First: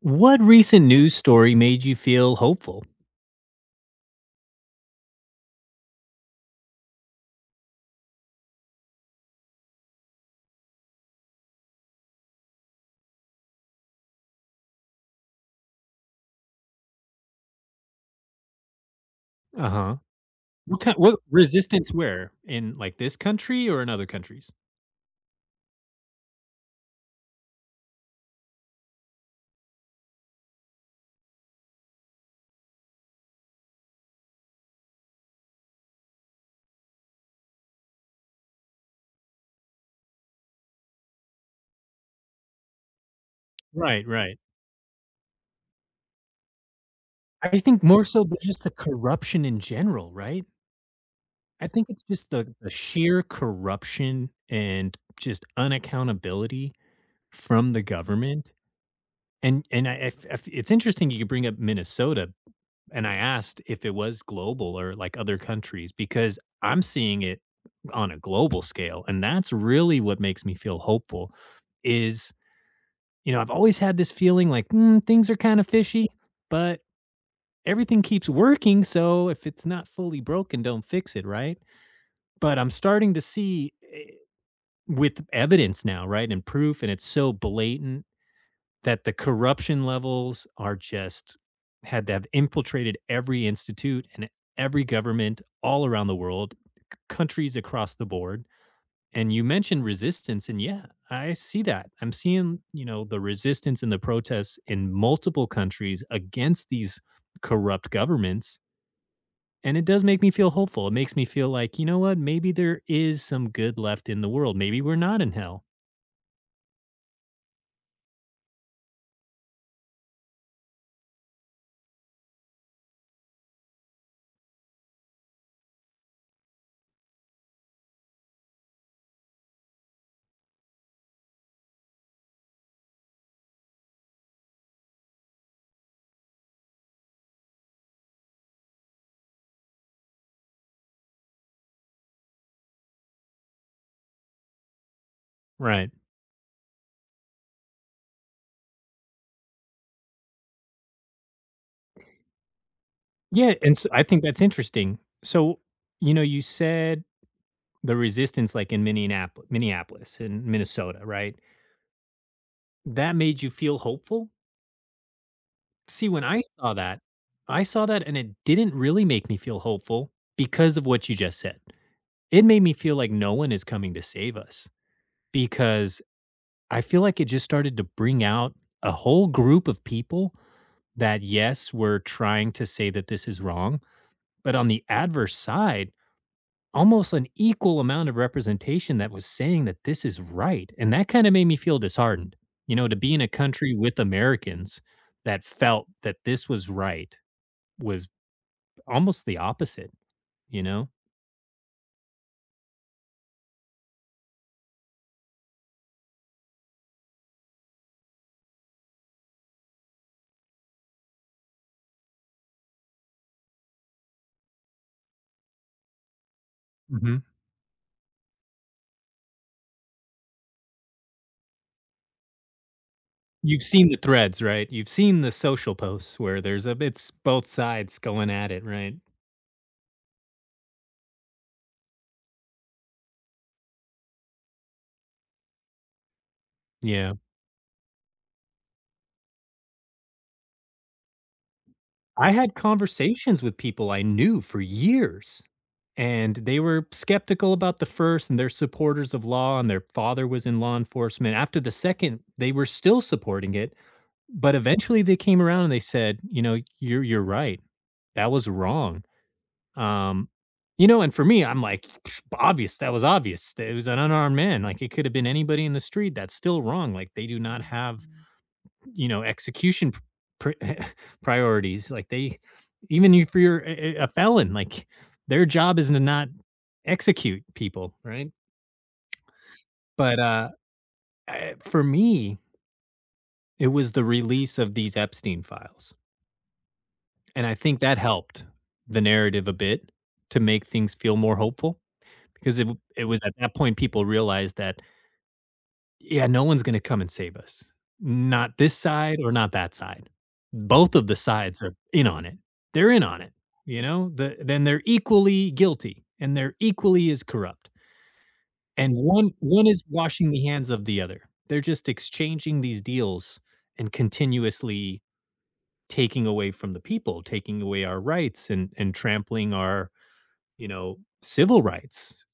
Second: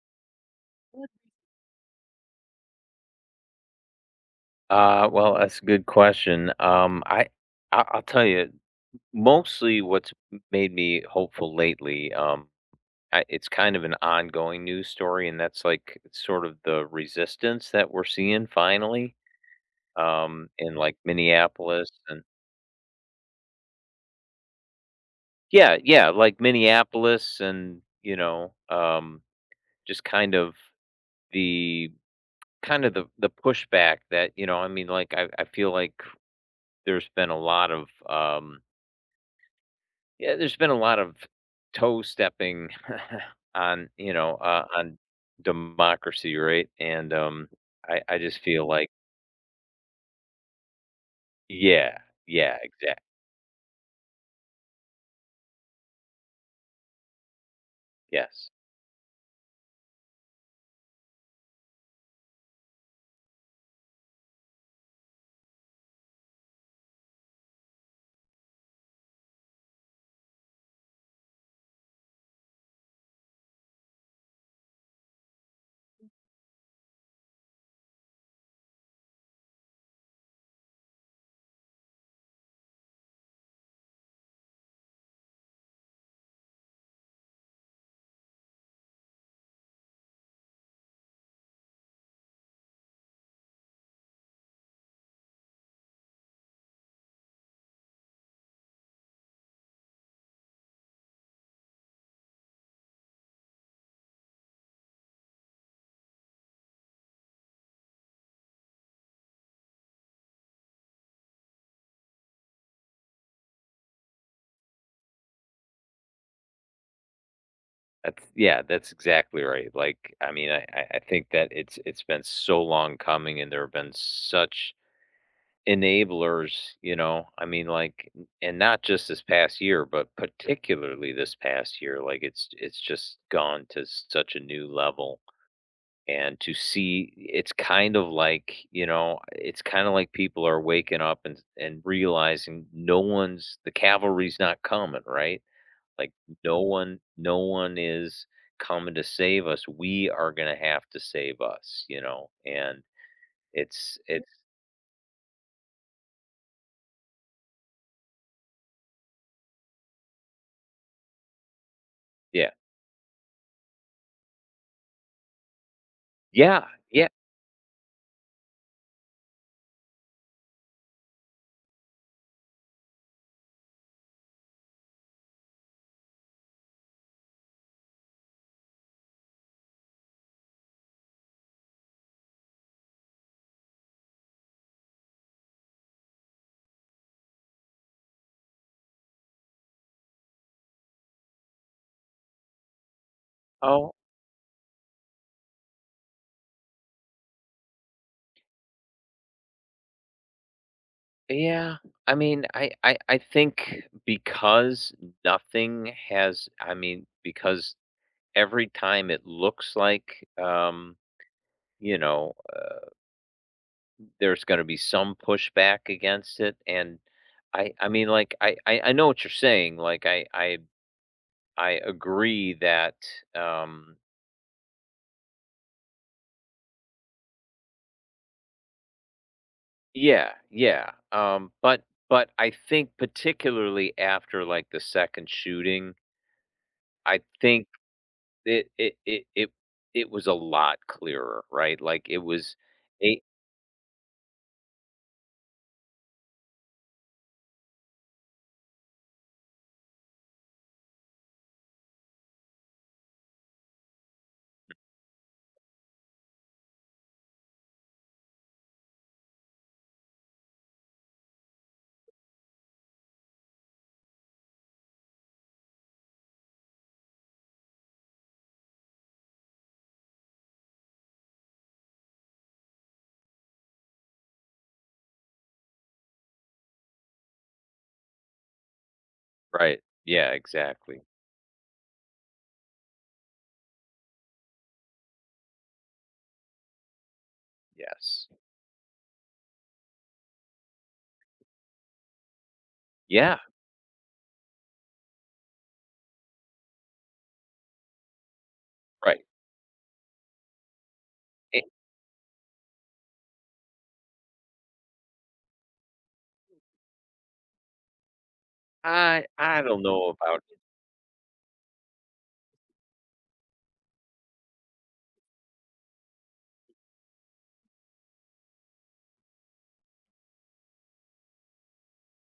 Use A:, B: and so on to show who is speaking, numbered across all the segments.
A: What recent news story made you feel hopeful?
B: Well, that's a good question. I'll tell you, mostly what's made me hopeful lately, it's kind of an ongoing news story, and that's like sort of the resistance that we're seeing finally,
A: Uh-huh.
B: in like
A: What
B: Minneapolis
A: resistance
B: and
A: where? In, like, this country or in other countries?
B: yeah, yeah, like Minneapolis and you know, just kind of the the pushback that you know, I mean, like I feel like there's been a lot of yeah, there's been a lot of toe stepping on,
A: Right,
B: you know,
A: right.
B: on democracy, right? And um,
A: I think
B: I,
A: more
B: I
A: so than
B: just
A: just
B: feel
A: the
B: like,
A: corruption in general, right? I think
B: yeah,
A: it's just the
B: yeah,
A: the
B: exact,
A: sheer corruption and just unaccountability from the government,
B: yes,
A: and I f it's interesting you could bring up Minnesota, and I asked if it was global or like other countries because I'm seeing it on a global scale, and that's really what makes me feel hopeful is I've always had this feeling like, "Mm, things are kind of fishy, but everything keeps working, so if it's not fully broken, don't fix it, right?" But I'm starting to see, with evidence now, right, and proof, and it's so blatant that the corruption levels are just had to have infiltrated every institute and every government all around the world, countries across the board. And you mentioned resistance, and yeah, I see that. I'm seeing, you know, the resistance and the protests in multiple countries against these corrupt governments. And it does make me feel hopeful. It makes me feel like, you know what, maybe there is some good left in the world. Maybe we're not in hell.
B: that's yeah, that's exactly right. Like, I mean, I think that it's been so long coming, and there have been such enablers, you know. I mean, like, and not just this past year, but particularly this past year, like it's just gone to such a new level and to see it's kind of like you know it's kind of like people are waking up and realizing no one's the cavalry's not coming, right?
A: Right.
B: Like no one is coming to save us. We are going to have to save us, you know. And
A: Yeah, and so
B: it's
A: I think
B: it's
A: that's interesting. So, you know, you said the resistance, like, in Minneapolis, in Minnesota, right?
B: yeah,
A: That made you feel hopeful? See, when
B: yeah, yeah,
A: I saw that and it didn't really make me feel hopeful because of what you just said. It made me feel like no one is coming to save us because I feel like it just started to bring out a whole group of people that, yes, were trying to say that this is wrong, but on the adverse side, almost an equal amount of representation that was saying that this is right, and that kinda made me feel disheartened, to be in a country
B: oh,
A: with Americans that felt that this was right was almost the opposite, you know?
B: yeah. I think because nothing has, I mean because every time it looks like you know, there's going to be some pushback against it. And
A: Mhm.
B: I mean, like, I know what you're saying. Like, I agree that,
A: You've seen the
B: um,
A: threads, right? You've seen the social posts where there's a it's both sides going at it, right?
B: yeah, yeah. But I think particularly after like the second shooting,
A: Yeah.
B: I think it, it, it, it, it was a lot clearer, right? Like it
A: I had
B: was eight,
A: conversations with people I knew for years, and they were skeptical about the first and they're supporters of law and their father was in law enforcement. After the second they were still supporting it, but eventually they came around and they said, you know, you're right, that was wrong. Um, you know, and for me, I'm like, "Psh, obvious. That was obvious. It was an unarmed man, like it could have been anybody in the street. That's still wrong. Like they do not have, you know, execution pr- priorities. Like they, even if you're a felon, like their job is to not execute people, right?"
B: right?
A: But
B: Yeah, exactly.
A: for me, it was the release of these Epstein files, and I think that
B: Yes.
A: helped the narrative a bit to make things feel more hopeful because it was at
B: Yeah.
A: that point people realized that, yeah, no one's gonna come and save us. Not this side
B: Right.
A: or not that side. Both of the sides
B: Eh,
A: are in on it. They're in on it, you know? Then they're equally guilty, and they're equally as corrupt. And
B: I,
A: one
B: I
A: one is
B: don't know
A: washing
B: about,
A: the hands of the other. They're just exchanging these deals and continuously taking away from the people, taking away our rights, and trampling our, civil rights.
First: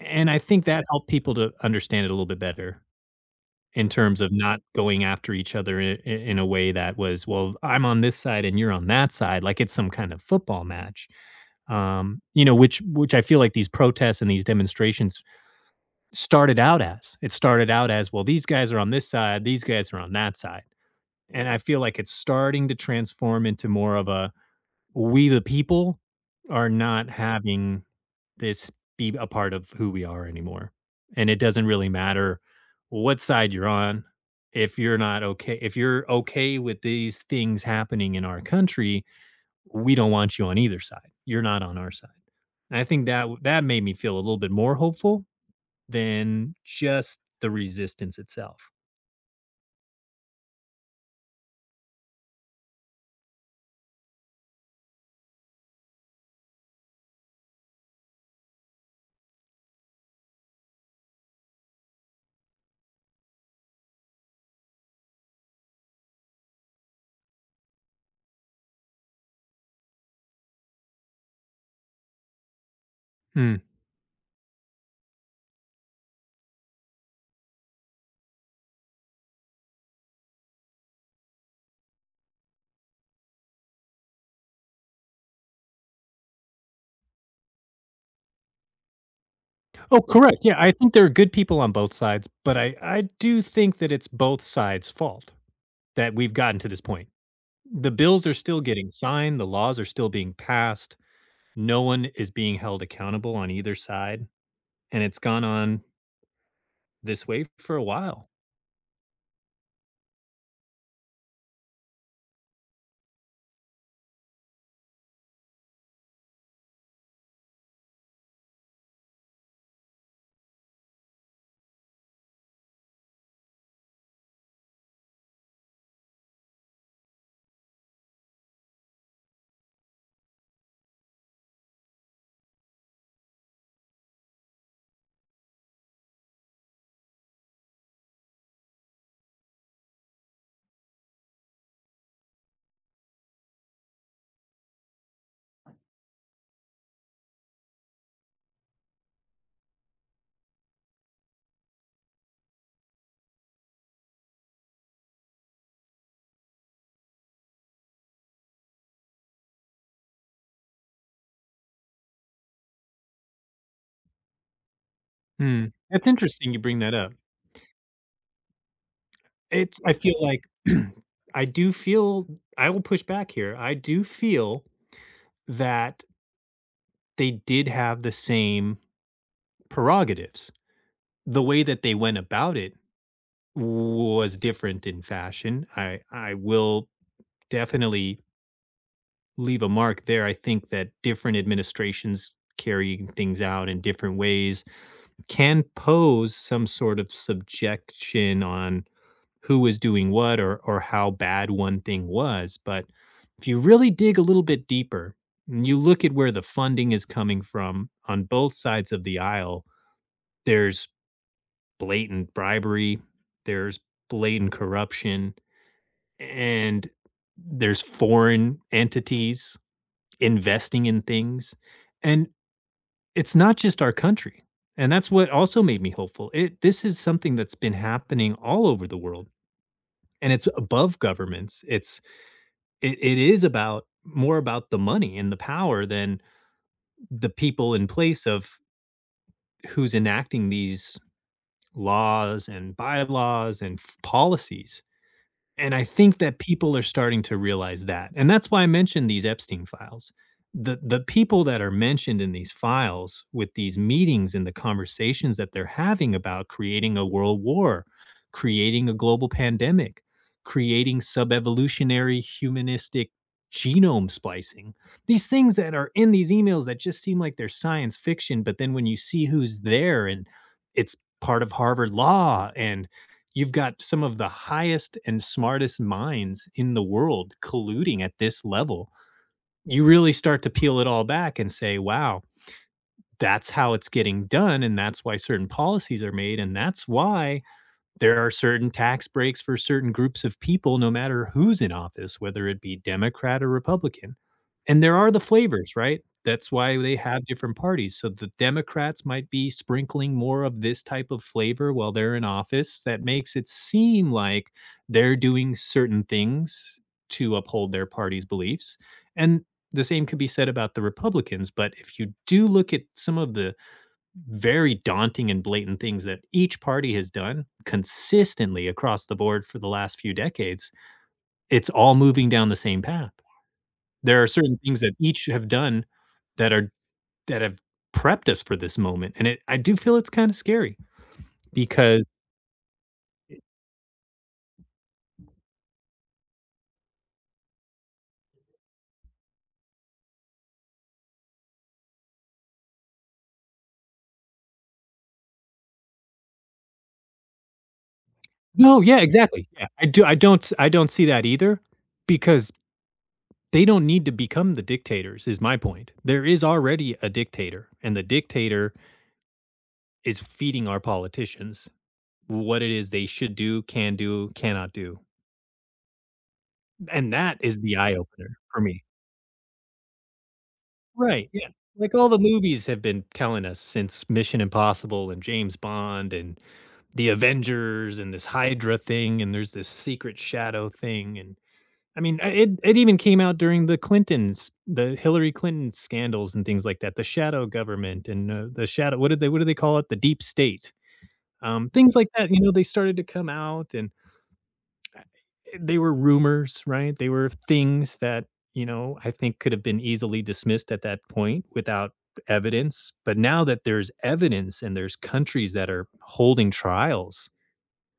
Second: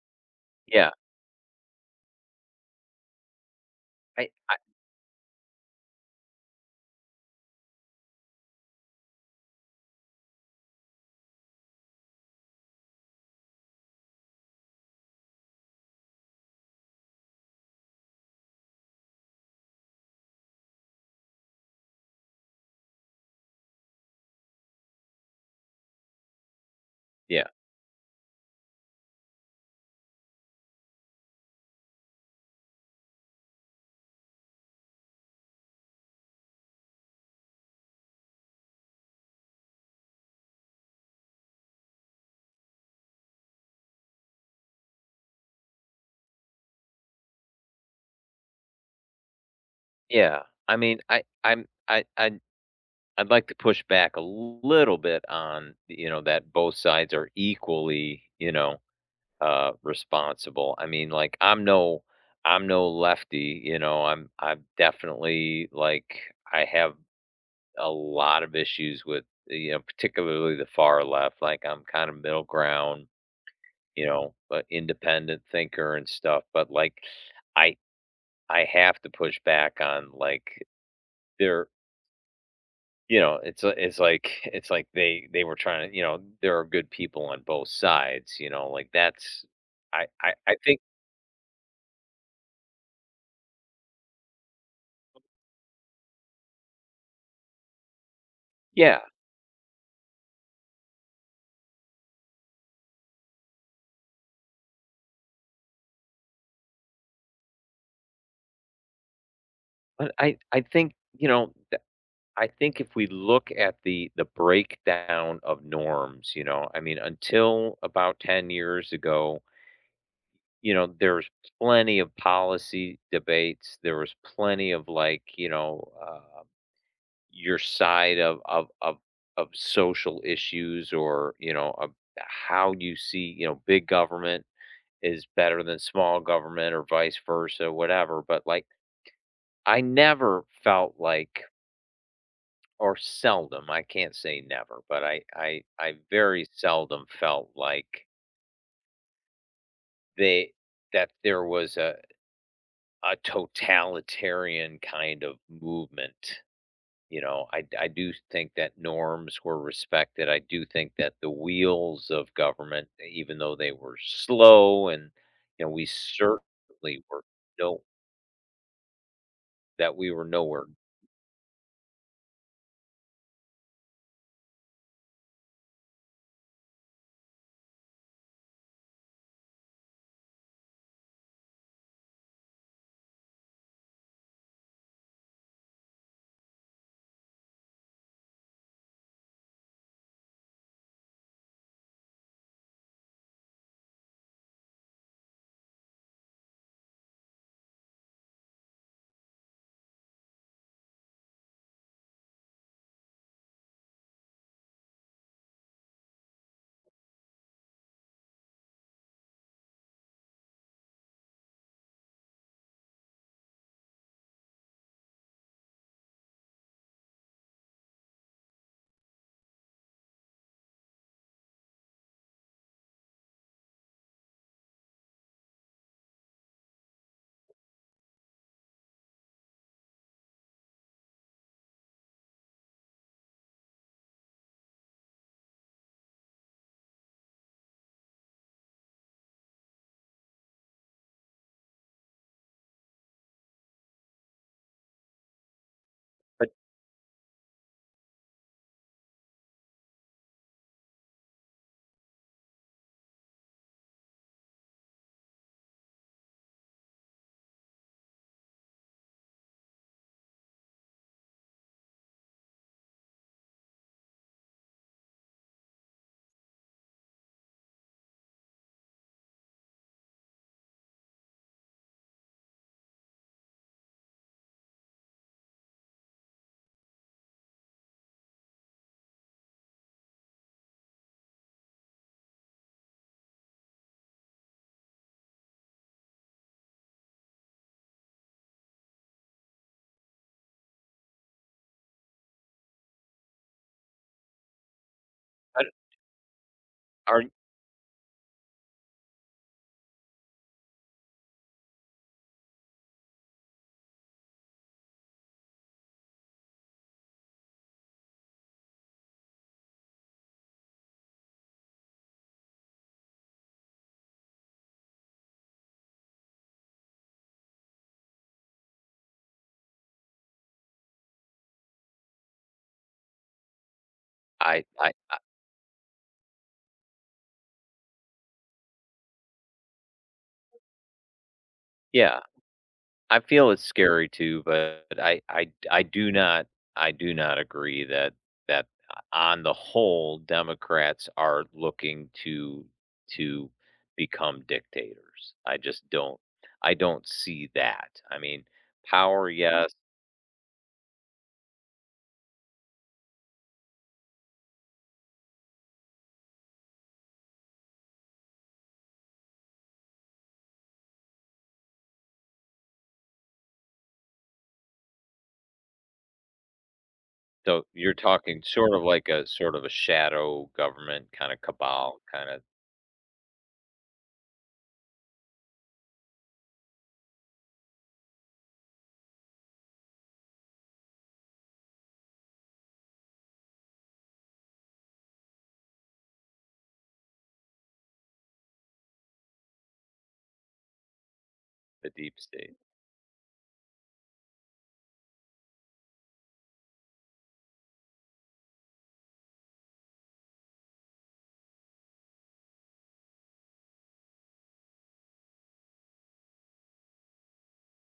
A: And I think that
B: yeah.
A: helped people to understand it a little bit better. In terms of
B: I,
A: not going after each other I in a way that was, "Well, I'm on this side and you're on that side," like it's some kind of football match. You know, which I feel like these protests and these demonstrations started out as. It started out as, "Well, these guys are on this side, these guys are on that side." And I feel like it's starting to transform into more of a we the people are not
B: yeah.
A: having this be a part of who we are anymore. And it doesn't really matter what side you're on. If you're not okay, if you're okay with these things happening in our country, we don't want you on either side. You're not on our side. And I think that that made me feel a little bit more hopeful than just the resistance itself.
B: Yeah, I mean, I I'm I I'd I would like to push back a little bit on, you know, that both sides are equally, you know, responsible. I mean, like, I'm no lefty, you know, I'm definitely like I have a lot of issues with, you know, particularly the far left. Like, I'm kind of middle ground,
A: Hmm.
B: you know, but independent thinker and stuff. But like, I I have to push back on like their. You know, it's like they were trying to, you know, there are good people on both sides, you know, like that's
A: Oh,
B: I I
A: correct. Yeah,
B: I
A: I
B: think
A: think there are good people on both sides, but I do think that it's both sides' fault that we've gotten to this point. The bills are still getting
B: yeah,
A: signed, the laws are still being passed, no one is being held accountable on either side, and it's gone on this way for a while.
B: but I think, you know, I think if we look at the breakdown of norms, you know, I mean until about 10 years ago, you know, there's plenty of policy debates, there was plenty of like, you know, your side of social issues, or you know, of how you see, you know, big government is better than small government or vice versa, whatever. But like I never felt like, or seldom, I can't say never, but I very seldom felt like they, that there was a totalitarian kind of movement. You know, I do think that norms were respected. I do think that the wheels of government, even though they were slow and, you
A: Hmm,
B: know, we
A: that's interesting you bring that
B: certainly
A: up.
B: were no,
A: It's I
B: that we
A: feel
B: were
A: like
B: nowhere.
A: I do feel, I will push back here. I do feel that they did have the same prerogatives. The way that they went about it was different in fashion. I will definitely leave a mark there. I think that different administrations carrying things out in different ways can pose some sort of subjection on who was doing what or how bad one thing was. But if you really dig a little bit deeper and you look at where the funding is coming from on both sides of the aisle, there's blatant bribery, there's blatant corruption, and there's foreign entities investing in things. And it's not just our country. And that's what also made me hopeful. It this is something that's been happening all over the world, and it's above governments. It is about more about the money and the power than the people in place of who's enacting these laws and bylaws and policies. And I think that
B: But
A: people are starting to realize that, and that's why I mentioned these Epstein files. The people that are mentioned in these files with these meetings and the conversations that they're having about creating a world war, creating a global pandemic, creating sub-evolutionary humanistic genome splicing. These things that are in these emails that just seem like they're science fiction, but then when you see who's there and it's part of Harvard law and you've got some of the highest and smartest minds in the world colluding at this level. You really start to peel it all back and say, wow, that's how it's getting done. And that's why certain policies are made. And that's why there are certain tax breaks for certain groups of people, no matter who's in office, whether it be Democrat or Republican. And there are the
B: but
A: flavors, right? That's why they
B: are
A: have different parties. So the Democrats might be sprinkling more of this type of flavor while they're in office. That makes it seem like they're doing certain things to uphold their party's beliefs. And the same could be said about the Republicans. But if you do look at some of the very daunting and blatant things that each party has done consistently across the board for the last few decades, it's all moving down the same path. There are certain
B: I
A: things
B: I
A: that
B: I
A: each have done that are that have prepped us for this moment, and it I do feel it's kinda scary because
B: yeah. I
A: it
B: feel it's scary too, but I do not I do not agree that that on the whole Democrats are looking to become dictators. I just don't I don't see that. I mean,
A: No, yeah,
B: power,
A: exactly. Yeah,
B: yes.
A: I don't see that either because they don't need to become the dictators is my point. There is already a dictator, and the dictator is feeding our politicians what it is they should do, can do, cannot do, and that is
B: So
A: the
B: you're
A: eye opener
B: talking
A: for
B: sort of
A: me.
B: like a sort of a shadow government
A: Right,
B: kind of
A: yeah, like,
B: cabal,
A: all the
B: kind of
A: movies have been telling us since Mission Impossible and James Bond and The Avengers and this Hydra thing, and there's this secret shadow thing, and I mean, I it it even came out during the Clintons, the Hillary Clinton scandals and things like that, the shadow government and, the shadow what do they call it? The deep state,
B: the
A: things like
B: deep
A: that, you know,
B: state.
A: they started to come out, and they were rumors, right? They were things that, you know, I think could have been easily dismissed at that point without evidence. But now that there's evidence and there's countries that are holding trials,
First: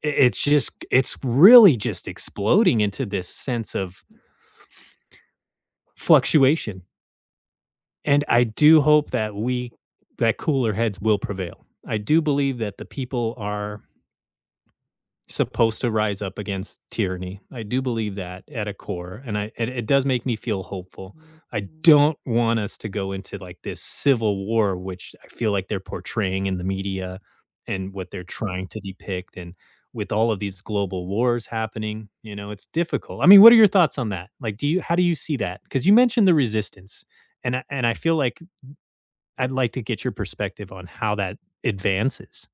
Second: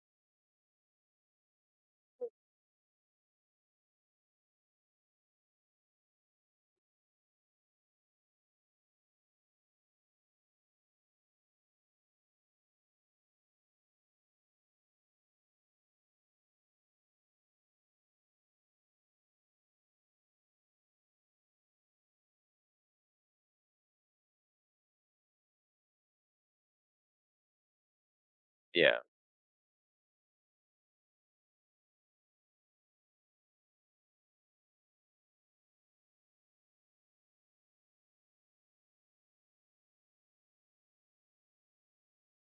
A: it's just, it's really just exploding into this sense of fluctuation. And I do hope that we, that cooler heads will prevail. I do believe that the people are supposed to rise up against tyranny. I do believe that at a core, and it does make me feel hopeful. I don't want us to go into like this civil war, which I feel like they're portraying in the media and what they're trying to
B: Yeah.
A: depict, and with all of these global wars happening, you know, it's difficult. I mean, what are your thoughts on that? Like, do you how do you see that? Because you mentioned the resistance, and I feel like I'd like to get your perspective on how that advances.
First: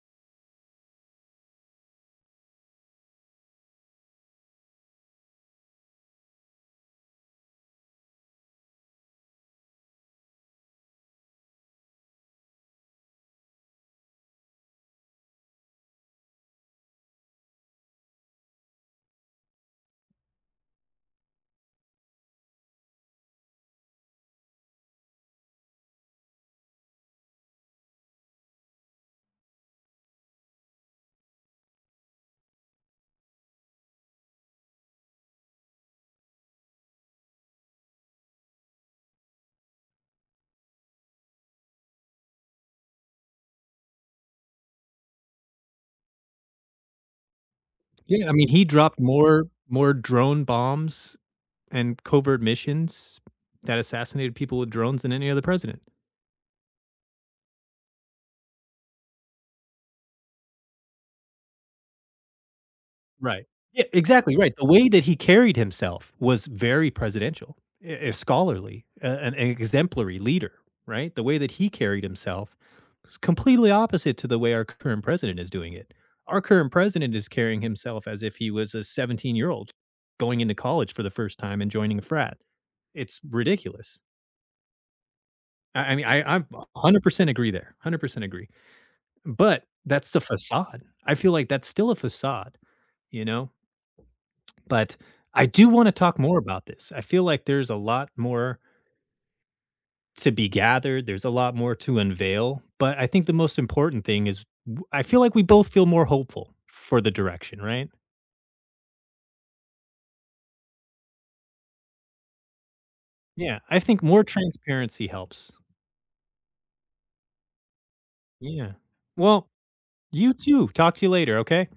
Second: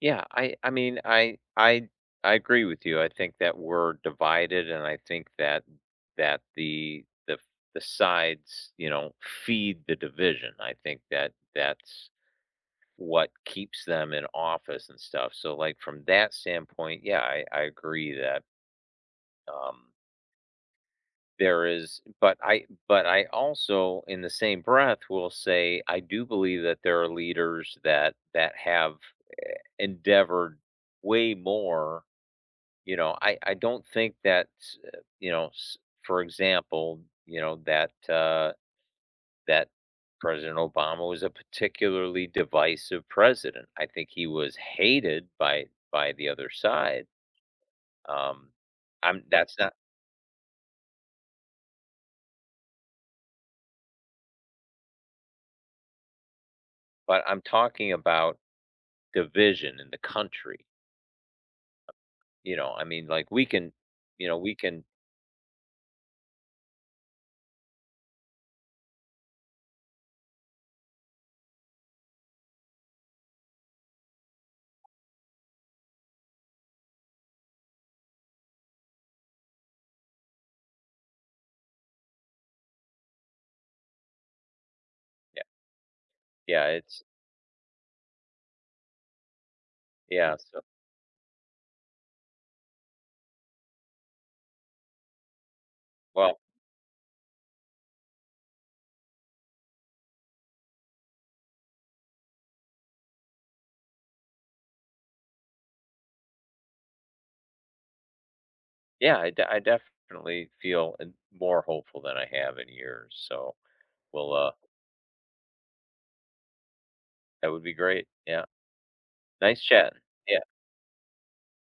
B: Yeah, I mean, I I agree with you. I think that we're divided, and I think that that the the sides, you know, feed the division. I think that that's what keeps them in office and stuff. So, like from that standpoint, yeah, I agree that um, there is, but I, but I also, in the same breath, will say I do believe that there are leaders that that have endeavored way more. You know, I don't think that, you know, s for example, you know, that, that President Obama was a particularly divisive president. I think he was hated by the other side.
A: Yeah, I mean,
B: Um,
A: he dropped
B: I'm
A: more
B: that's not
A: more drone bombs and covert missions that assassinated people with drones than any other president.
B: but I'm talking about division in the country. You know, I mean, like,
A: Right.
B: we can.
A: Yeah,
B: You
A: exactly
B: know,
A: right.
B: we
A: The
B: can
A: way that he carried himself was very presidential, scholarly, an exemplary leader, right? The way that he carried himself is completely opposite to the way our current president is doing it. Our current president is carrying himself as if he was a 17-year-old going into college for the first time and joining a frat. It's ridiculous.
B: yeah,
A: I mean, I
B: yeah, it's
A: 100% agree there. 100% agree. But that's the
B: yeah, so
A: facade. I feel like that's still a facade, you know? But I do wanna talk more
B: well,
A: about this. I feel like there's a lot more to be gathered, there's a lot more to unveil, but I think the most important thing is w I feel like we both feel more hopeful for the direction, right?
B: yeah, I definitely feel, more hopeful than I have in years, so
A: Yeah, I think more
B: we'll,
A: transparency helps.
B: that would be great, yeah.
A: Yeah. Well,
B: Nice chatting.
A: you
B: Yeah.
A: too. Talk to you later, okay?